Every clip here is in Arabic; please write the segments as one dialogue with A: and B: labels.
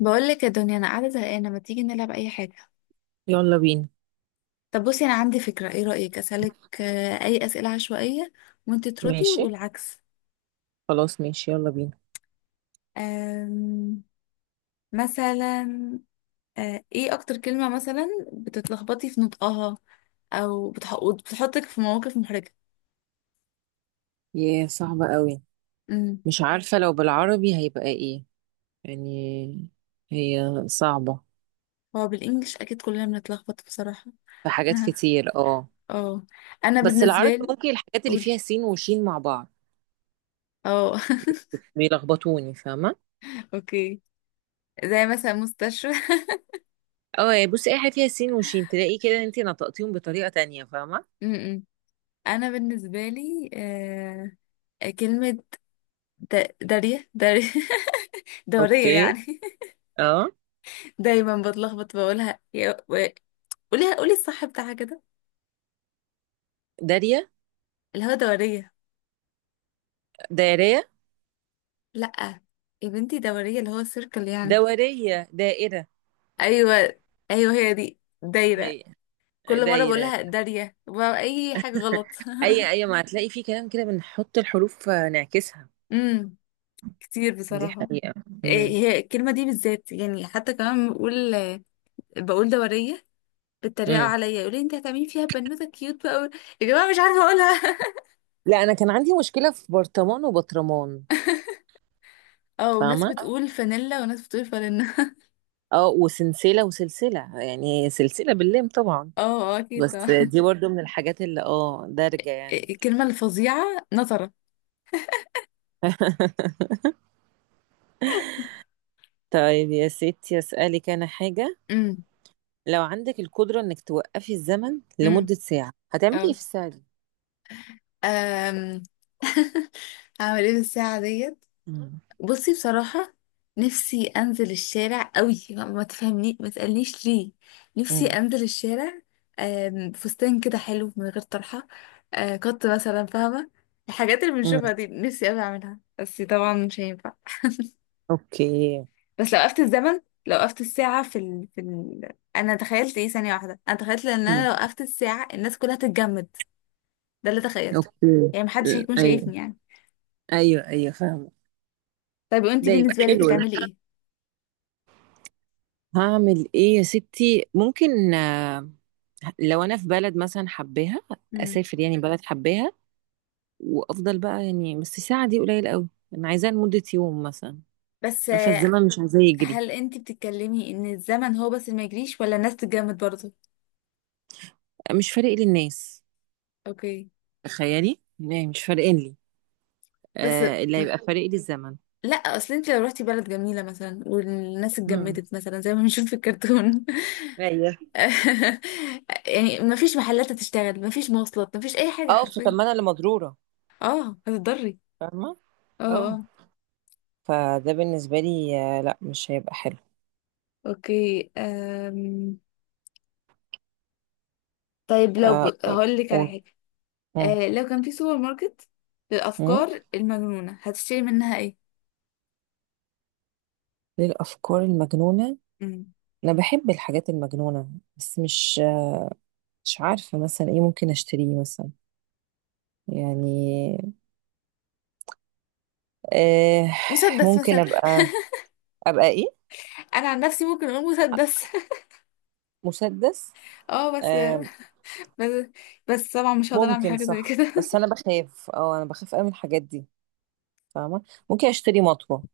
A: بقول لك يا دنيا، انا قاعده زهقانه. ما تيجي نلعب اي حاجه؟
B: يلا بينا.
A: طب بصي، انا عندي فكره. ايه رايك اسالك اي اسئله عشوائيه وانت تردي
B: ماشي،
A: والعكس.
B: خلاص ماشي يلا بينا.
A: آم، مثلا ايه اكتر كلمه مثلا بتتلخبطي في نطقها او بتحطك في مواقف محرجه؟
B: ياه، صعبة قوي.
A: امم
B: مش عارفة لو بالعربي هيبقى ايه يعني، هي صعبة.
A: هو بالانجلش اكيد كلنا بنتلخبط بصراحه.
B: في حاجات كتير، اه.
A: اه، انا
B: بس
A: بالنسبه
B: العربي
A: لي.
B: ممكن الحاجات اللي
A: قولي.
B: فيها سين وشين مع بعض
A: اه.
B: بيلخبطوني، فاهمة؟
A: اوكي، زي مثلا مستشفى.
B: اه يعني، بصي اي حاجة فيها سين وشين تلاقي كده انت نطقتيهم بطريقة تانية، فاهمة؟
A: م-م. انا بالنسبه لي كلمه داريه. دوريه
B: اوكي.
A: يعني.
B: اه،
A: دايما بتلخبط بقولها قوليها، قولي الصح بتاعها كده.
B: دارية،
A: اللي هو دوريه.
B: دايرية،
A: لا، يا بنتي دوريه اللي هو سيركل يعني.
B: دورية، دائرة.
A: ايوه، ايوه هي دي دايره.
B: هي
A: كل مره
B: دايرة.
A: بقولها داريه، بقى اي حاجه غلط.
B: اي اي ما هتلاقي فيه كلام كده بنحط الحروف، نعكسها.
A: امم كتير
B: دي
A: بصراحه.
B: حقيقة.
A: إيه،
B: امم.
A: هي الكلمه دي بالذات يعني. حتى كمان بقول، بقول دوريه. بيتريقوا
B: امم.
A: عليا يقولوا لي انت هتعملي فيها بنوته كيوت بقى أوي. يا جماعه مش عارفه اقولها.
B: لا انا كان عندي مشكلة في برطمان وبطرمان،
A: اه، وناس
B: فاهمة؟
A: بتقول فانيلا وناس بتقول فانيلا.
B: اه، وسلسلة وسلسلة يعني سلسلة باللام طبعا.
A: اه اه، اكيد
B: بس
A: طبعا.
B: دي برضو من الحاجات اللي دارجة يعني.
A: الكلمه الفظيعه نظره.
B: طيب يا ستي، اسألك انا حاجة.
A: امم.
B: لو عندك القدرة انك توقفي الزمن
A: امم.
B: لمدة ساعة هتعملي ايه
A: اه.
B: في الساعة دي؟
A: أم. هعمل ايه بالساعه ديت؟
B: امم.
A: بصي بصراحة، نفسي أنزل الشارع قوي. ما تفهمني، ما تسألنيش ليه. نفسي
B: امم.
A: أنزل الشارع فستان كده حلو من غير طرحة، قط مثلا، فاهمة؟ الحاجات اللي
B: امم.
A: بنشوفها دي نفسي أوي أعملها، بس طبعا مش هينفع.
B: اوكي.
A: بس لو وقفت الزمن، لو وقفت الساعة أنا تخيلت إيه ثانية واحدة، أنا تخيلت إن أنا
B: مم.
A: لو وقفت الساعة الناس كلها تتجمد. ده اللي تخيلته.
B: اوكي.
A: يعني محدش هيكون
B: ايوه،
A: شايفني يعني.
B: ايوه، ايوه، فاهمة.
A: طيب وأنتي
B: ده يبقى
A: بالنسبة لك
B: حلو ده.
A: هتعملي إيه؟
B: هعمل ايه يا ستي ممكن لو انا في بلد مثلا حباها،
A: مم.
B: اسافر يعني بلد حباها وافضل بقى يعني، بس الساعه دي قليل قوي. انا عايزاها لمده يوم مثلا.
A: بس
B: عارفه الزمن مش عايزاه يجري.
A: هل انت بتتكلمي ان الزمن هو بس اللي ما يجريش ولا الناس تتجمد برضه؟
B: مش فارق لي الناس،
A: اوكي.
B: تخيلي يعني، مش فارقين لي.
A: بس
B: اللي
A: م-
B: هيبقى فارق لي الزمن.
A: لا، اصل انت لو رحتي بلد جميله مثلا والناس
B: مم.
A: اتجمدت مثلا زي ما بنشوف في الكرتون،
B: ايوه.
A: يعني ما فيش محلات تشتغل، ما فيش مواصلات، ما فيش اي حاجه
B: اه، فطب
A: حرفيا.
B: ما انا اللي مضروره،
A: اه، هتضري.
B: فاهمه.
A: اه
B: اه،
A: اه.
B: فده بالنسبه لي لا مش هيبقى حلو.
A: اوكي. أم... طيب
B: آه،
A: هقول لك على
B: قول.
A: حاجه.
B: مم.
A: أه، لو كان في سوبر ماركت
B: مم.
A: للافكار المجنونه هتشتري منها ايه؟
B: للافكار المجنونه.
A: مم.
B: انا بحب الحاجات المجنونه، بس مش عارفة مثلا ايه ممكن اشتريه مثلا، يعني آه
A: مسدس
B: ممكن
A: مثلا.
B: ابقى ابقى ايه،
A: انا عن نفسي ممكن اقول مسدس.
B: مسدس.
A: اه، بس.
B: آه
A: بس. بس طبعا مش هقدر اعمل
B: ممكن
A: حاجه زي
B: صح،
A: كده.
B: بس انا بخاف اه انا بخاف قوي من الحاجات دي، فاهمة. ممكن اشتري مطوة،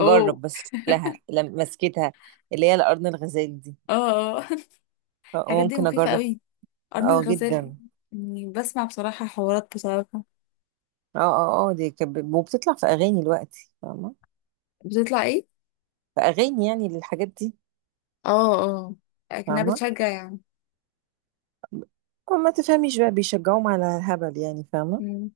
A: اوه.
B: بس لها، مسكتها اللي هي القرن الغزال دي،
A: اه اه. الحاجات دي
B: ممكن
A: مخيفه
B: اجرب.
A: قوي. قرن
B: اه،
A: الغزال
B: جدا.
A: يعني. بسمع بصراحه حوارات بصراحه.
B: اه، اه، اه، دي كانت وبتطلع في اغاني دلوقتي، فاهمة؟
A: بتطلع ايه؟
B: في اغاني يعني للحاجات دي.
A: اه اه. لكنها
B: فاهمة،
A: بتشجع يعني.
B: ما تفهميش بقى، بيشجعوهم على الهبل يعني، فاهمة.
A: مم.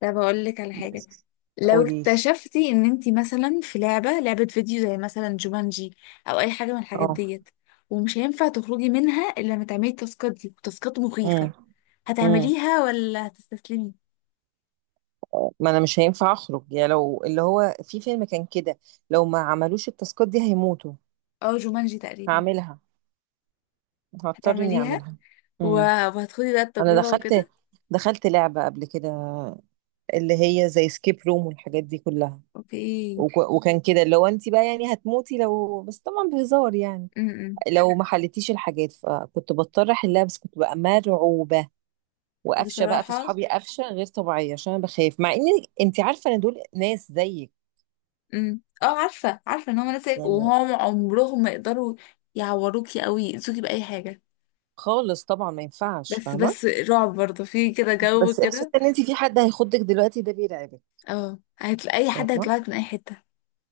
A: طب اقول لك على حاجه.
B: بس.
A: لو
B: قولي لي.
A: اكتشفتي ان انتي مثلا في لعبه فيديو زي مثلا جومانجي، او اي حاجه من الحاجات
B: اه.
A: ديت، ومش هينفع تخرجي منها الا لما تعملي التاسكات دي، والتاسكات مخيفه،
B: امم. امم.
A: هتعمليها ولا هتستسلمي؟
B: ما انا مش هينفع اخرج، يا لو اللي هو في فيلم كان كده، لو ما عملوش التاسكات دي هيموتوا.
A: اه، جومانجي تقريبا.
B: هعملها، هضطر اني
A: هتعمليها
B: اعملها.
A: و-
B: امم.
A: وهتخدي بقى
B: انا
A: التجربة
B: دخلت
A: وكده.
B: دخلت لعبة قبل كده، اللي هي زي سكيب روم والحاجات دي كلها.
A: اوكي.
B: وكان كده لو انت بقى يعني هتموتي لو، بس طبعا بهزار يعني،
A: امم،
B: لو ما حلتيش الحاجات فكنت بضطر احلها، بس كنت بقى مرعوبة. وقفشه بقى في
A: بصراحة.
B: صحابي قفشه غير طبيعيه، عشان انا بخاف، مع ان انت عارفه ان دول ناس زيك،
A: امم، اه، عارفة، عارفة ان هما ناس،
B: يعني
A: وهم عمرهم ما يقدروا يعوروكي او يأذوكي بأي حاجة.
B: خالص طبعا ما ينفعش،
A: بس
B: فاهمه.
A: بس رعب برضه في كده، جو
B: بس احساس
A: كده.
B: ان انت في حد هيخضك دلوقتي ده بيرعبك.
A: اه، هتلاقي اي حد
B: فاهمه،
A: هيطلعك من اي حتة.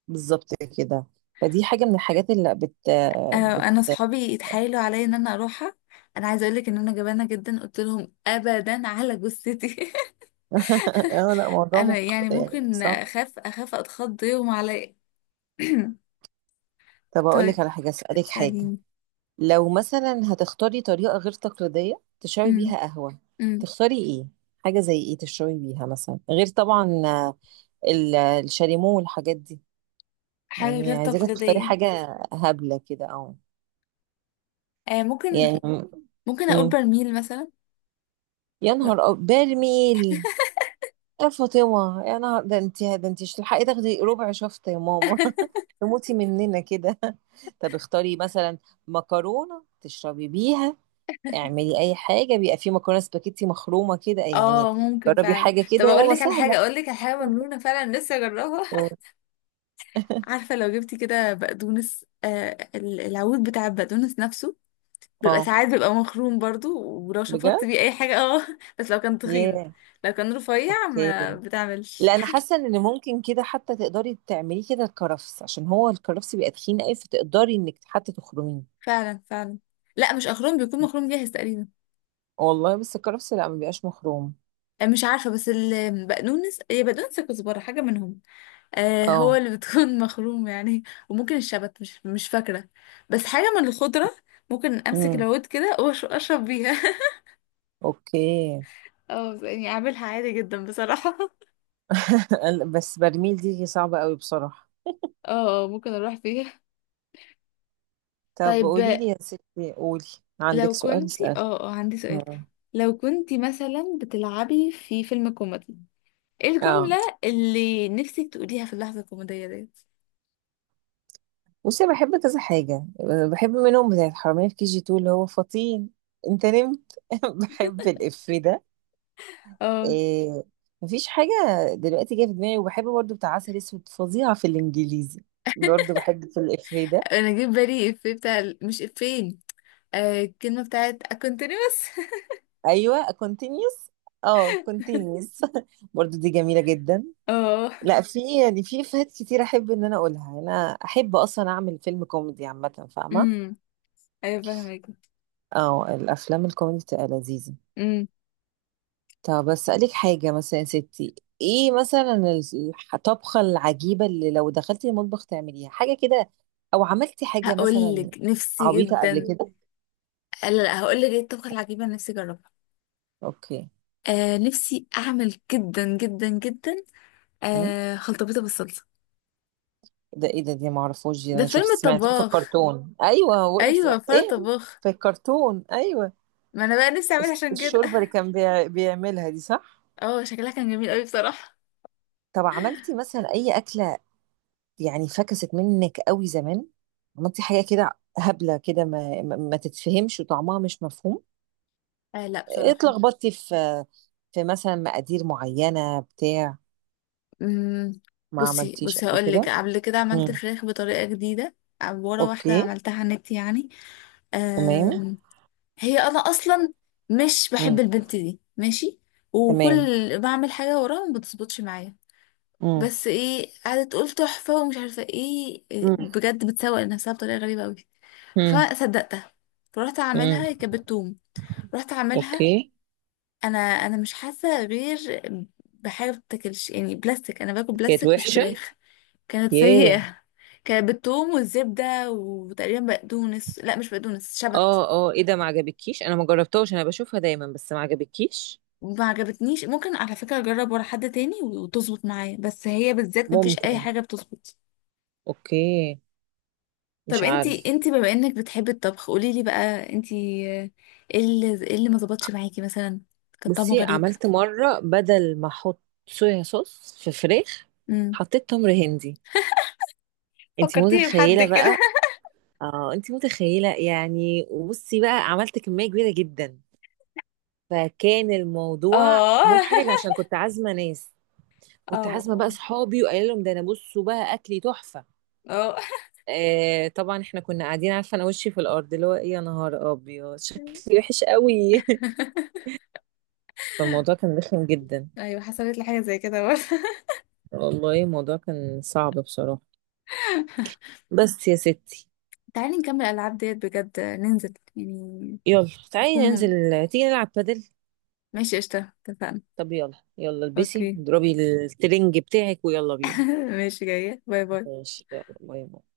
B: بالظبط كده. فدي حاجه من الحاجات اللي بت
A: انا
B: بت
A: انا صحابي اتحايلوا عليا ان انا اروحها. انا عايزه اقول لك ان انا جبانه جدا. قلت لهم ابدا على جثتي.
B: اه، لا، موضوع
A: انا يعني
B: يعني
A: ممكن
B: صعب.
A: اخاف، اتخض يوم عليا.
B: طب اقول لك
A: طيب
B: على حاجه، اسالك حاجه.
A: اسأليني.
B: لو مثلا هتختاري طريقه غير تقليديه تشربي
A: امم.
B: بيها قهوه،
A: امم.
B: تختاري ايه؟ حاجه زي ايه تشربي بيها مثلا غير طبعا الشاليمو والحاجات دي.
A: حاجة
B: يعني
A: غير
B: عايزاك تختاري
A: تقليدية.
B: حاجة هبلة كده أو،
A: آه، ممكن.
B: يعني.
A: ممكن أقول
B: مم.
A: برميل مثلا.
B: يا نهار برميل. يا فاطمة يا نهار ده، انت مش تلحقي تاخدي ربع شفطة يا ماما. تموتي مننا كده. طب اختاري مثلا مكرونة تشربي بيها، اعملي أي حاجة، بيبقى في مكرونة سباكيتي مخرومة كده يعني.
A: اه، ممكن
B: جربي
A: فعلا.
B: حاجة
A: طب
B: كده يا ماما، سهلة.
A: اقول لك على حاجه مجنونه فعلا لسه جربها.
B: مم.
A: عارفه لو جبتي كده بقدونس، العود بتاع البقدونس نفسه بيبقى
B: اه،
A: ساعات، بيبقى مخروم برضو، ولو
B: بجد؟
A: شفطت بيه اي حاجه اه. بس لو كان تخين.
B: ياه.
A: لو كان رفيع
B: اوكي.
A: ما بتعملش.
B: لا، انا حاسه ان ممكن كده حتى تقدري تعمليه كده الكرفس، عشان هو الكرفس بيبقى تخين قوي فتقدري انك حتى تخرميه.
A: فعلا، فعلا. لا مش اخروم، بيكون مخروم جاهز تقريبا.
B: والله بس الكرفس لا ما بيبقاش مخروم.
A: مش عارفه، بس البقدونس، هي بقدونس كزبره حاجه منهم. آه،
B: اه.
A: هو اللي بتكون مخروم يعني. وممكن الشبت، مش فاكرة، بس حاجة من الخضرة. ممكن أمسك
B: امم.
A: العود كده وأشرب بيها.
B: اوكي.
A: اه يعني أعملها عادي جدا بصراحة.
B: بس برميل دي صعبه قوي بصراحه.
A: اه، ممكن اروح فيها.
B: طب
A: طيب
B: قولي لي يا ستي، قولي. عندك
A: لو
B: سؤال،
A: كنتي،
B: اسال.
A: عندي سؤال.
B: مم.
A: لو كنتي مثلا بتلعبي في فيلم كوميدي، ايه
B: اه،
A: الجملة اللي نفسك تقوليها في اللحظة الكوميدية ديت؟
B: بصي بحب كذا حاجه. بحب منهم بتاعت حرامية في كي جي 2، اللي هو فطين. انت نمت. بحب الإف ده.
A: اه،
B: إيه، مفيش حاجة دلوقتي جاية في دماغي. وبحب برضو بتاع عسل اسود، فظيعة في الانجليزي. برضو بحب في الافيه ده.
A: انا جيت بالي افيه بتاع، مش افيه، آه الكلمة بتاعت continuous.
B: ايوه، continuous. اه، continuous. برضو دي جميلة جدا.
A: اه.
B: لا، في يعني في افيهات كتير احب ان انا اقولها. انا احب اصلا اعمل فيلم كوميدي عامة، فاهمة.
A: امم. ايوه فاهمك.
B: اه، الافلام الكوميدي بتبقى لذيذة.
A: امم.
B: طب أسألك حاجة مثلا يا ستي، ايه مثلا الطبخة العجيبة اللي لو دخلتي المطبخ تعمليها حاجة كده، او عملتي حاجة
A: هقول
B: مثلا
A: لك نفسي
B: عبيطة قبل
A: جدا.
B: كده.
A: لا لا، هقول لك ايه الطبخه العجيبه اللي نفسي اجربها.
B: اوكي.
A: آه نفسي اعمل جدا جدا جدا،
B: أم؟
A: آه خلطبيطه بالصلصه.
B: ده ايه ده، دي معرفوش دي.
A: ده
B: انا شفت
A: فيلم
B: سمعتها في
A: الطباخ،
B: الكرتون، ايوه بقولك.
A: ايوه فار
B: ايه،
A: الطباخ.
B: في الكرتون، ايوه.
A: ما انا بقى نفسي اعملها عشان كده.
B: الشوربة اللي كان بيعملها دي، صح.
A: اه، شكلها كان جميل قوي بصراحه.
B: طب عملتي مثلا اي أكلة يعني فكست منك قوي زمان؟ عملتي حاجة كده هبلة كده ما تتفهمش وطعمها مش مفهوم.
A: آه لا بصراحه.
B: اتلخبطتي في مثلا مقادير معينة بتاع
A: امم.
B: ما
A: بصي،
B: عملتيش
A: بصي
B: قبل
A: هقول لك،
B: كده.
A: قبل كده عملت
B: امم.
A: فراخ بطريقه جديده، ورا واحده
B: اوكي.
A: عملتها على النت يعني.
B: تمام.
A: آه. هي انا اصلا مش بحب
B: امم.
A: البنت دي، ماشي؟
B: تمام.
A: وكل، بعمل حاجه وراها ما بتظبطش معايا.
B: امم.
A: بس ايه، قعدت تقول تحفه ومش عارفه ايه،
B: امم.
A: بجد بتسوق لنفسها بطريقه غريبه قوي.
B: امم.
A: فصدقتها، فرحت
B: امم.
A: اعملها، هي كانت بتوم. رحت اعملها،
B: اوكي.
A: انا مش حاسه غير بحاجه ما بتاكلش يعني، بلاستيك. انا باكل
B: كانت
A: بلاستيك مش
B: وحشة.
A: فراخ. كانت
B: ياه.
A: سيئه. كانت بالثوم والزبده وتقريبا بقدونس، لا مش بقدونس، شبت.
B: اه، اه، ايه ده؟ ما عجبكيش؟ انا ما جربتهاش، انا بشوفها دايما، بس ما عجبكيش.
A: ما عجبتنيش. ممكن على فكرة اجرب ورا حد تاني وتظبط معايا، بس هي بالذات مفيش اي
B: ممكن.
A: حاجة بتظبط.
B: اوكي.
A: طب
B: مش
A: انتي،
B: عارف.
A: انتي بما انك بتحبي الطبخ قولي لي بقى انتي، آه، ايه اللي ما ظبطش معاكي مثلا، كان طعمه
B: بصي
A: غريب؟
B: عملت مرة بدل ما احط صويا صوص في فراخ،
A: امم.
B: حطيت تمر هندي. انت
A: فكرتيني بحد
B: متخيلة
A: كده.
B: بقى. اه انت متخيله يعني، وبصي بقى عملت كميه كبيره جدا. فكان الموضوع
A: اه.
B: محرج عشان كنت عازمه ناس،
A: اه
B: كنت عازمه بقى
A: اه
B: اصحابي وقايله لهم ده انا، بصوا بقى اكلي تحفه.
A: اه.
B: طبعا احنا كنا قاعدين، عارفه انا وشي في الارض اللي هو ايه، يا نهار ابيض شكلي وحش قوي. فالموضوع كان رخم جدا.
A: ايوه حصلت لي حاجه زي كده برضه.
B: والله الموضوع كان صعب بصراحه. بس يا ستي،
A: تعالي نكمل الالعاب ديت بجد، ننزل يعني.
B: يلا تعالي
A: هتكون مم-
B: ننزل. تيجي نلعب بادل؟
A: ماشي، قشطة، اتفقنا.
B: طب يلا، يلا البسي،
A: اوكي.
B: اضربي الترنج بتاعك ويلا بينا.
A: ماشي، جاية، باي باي.
B: ماشي يلا، باي باي.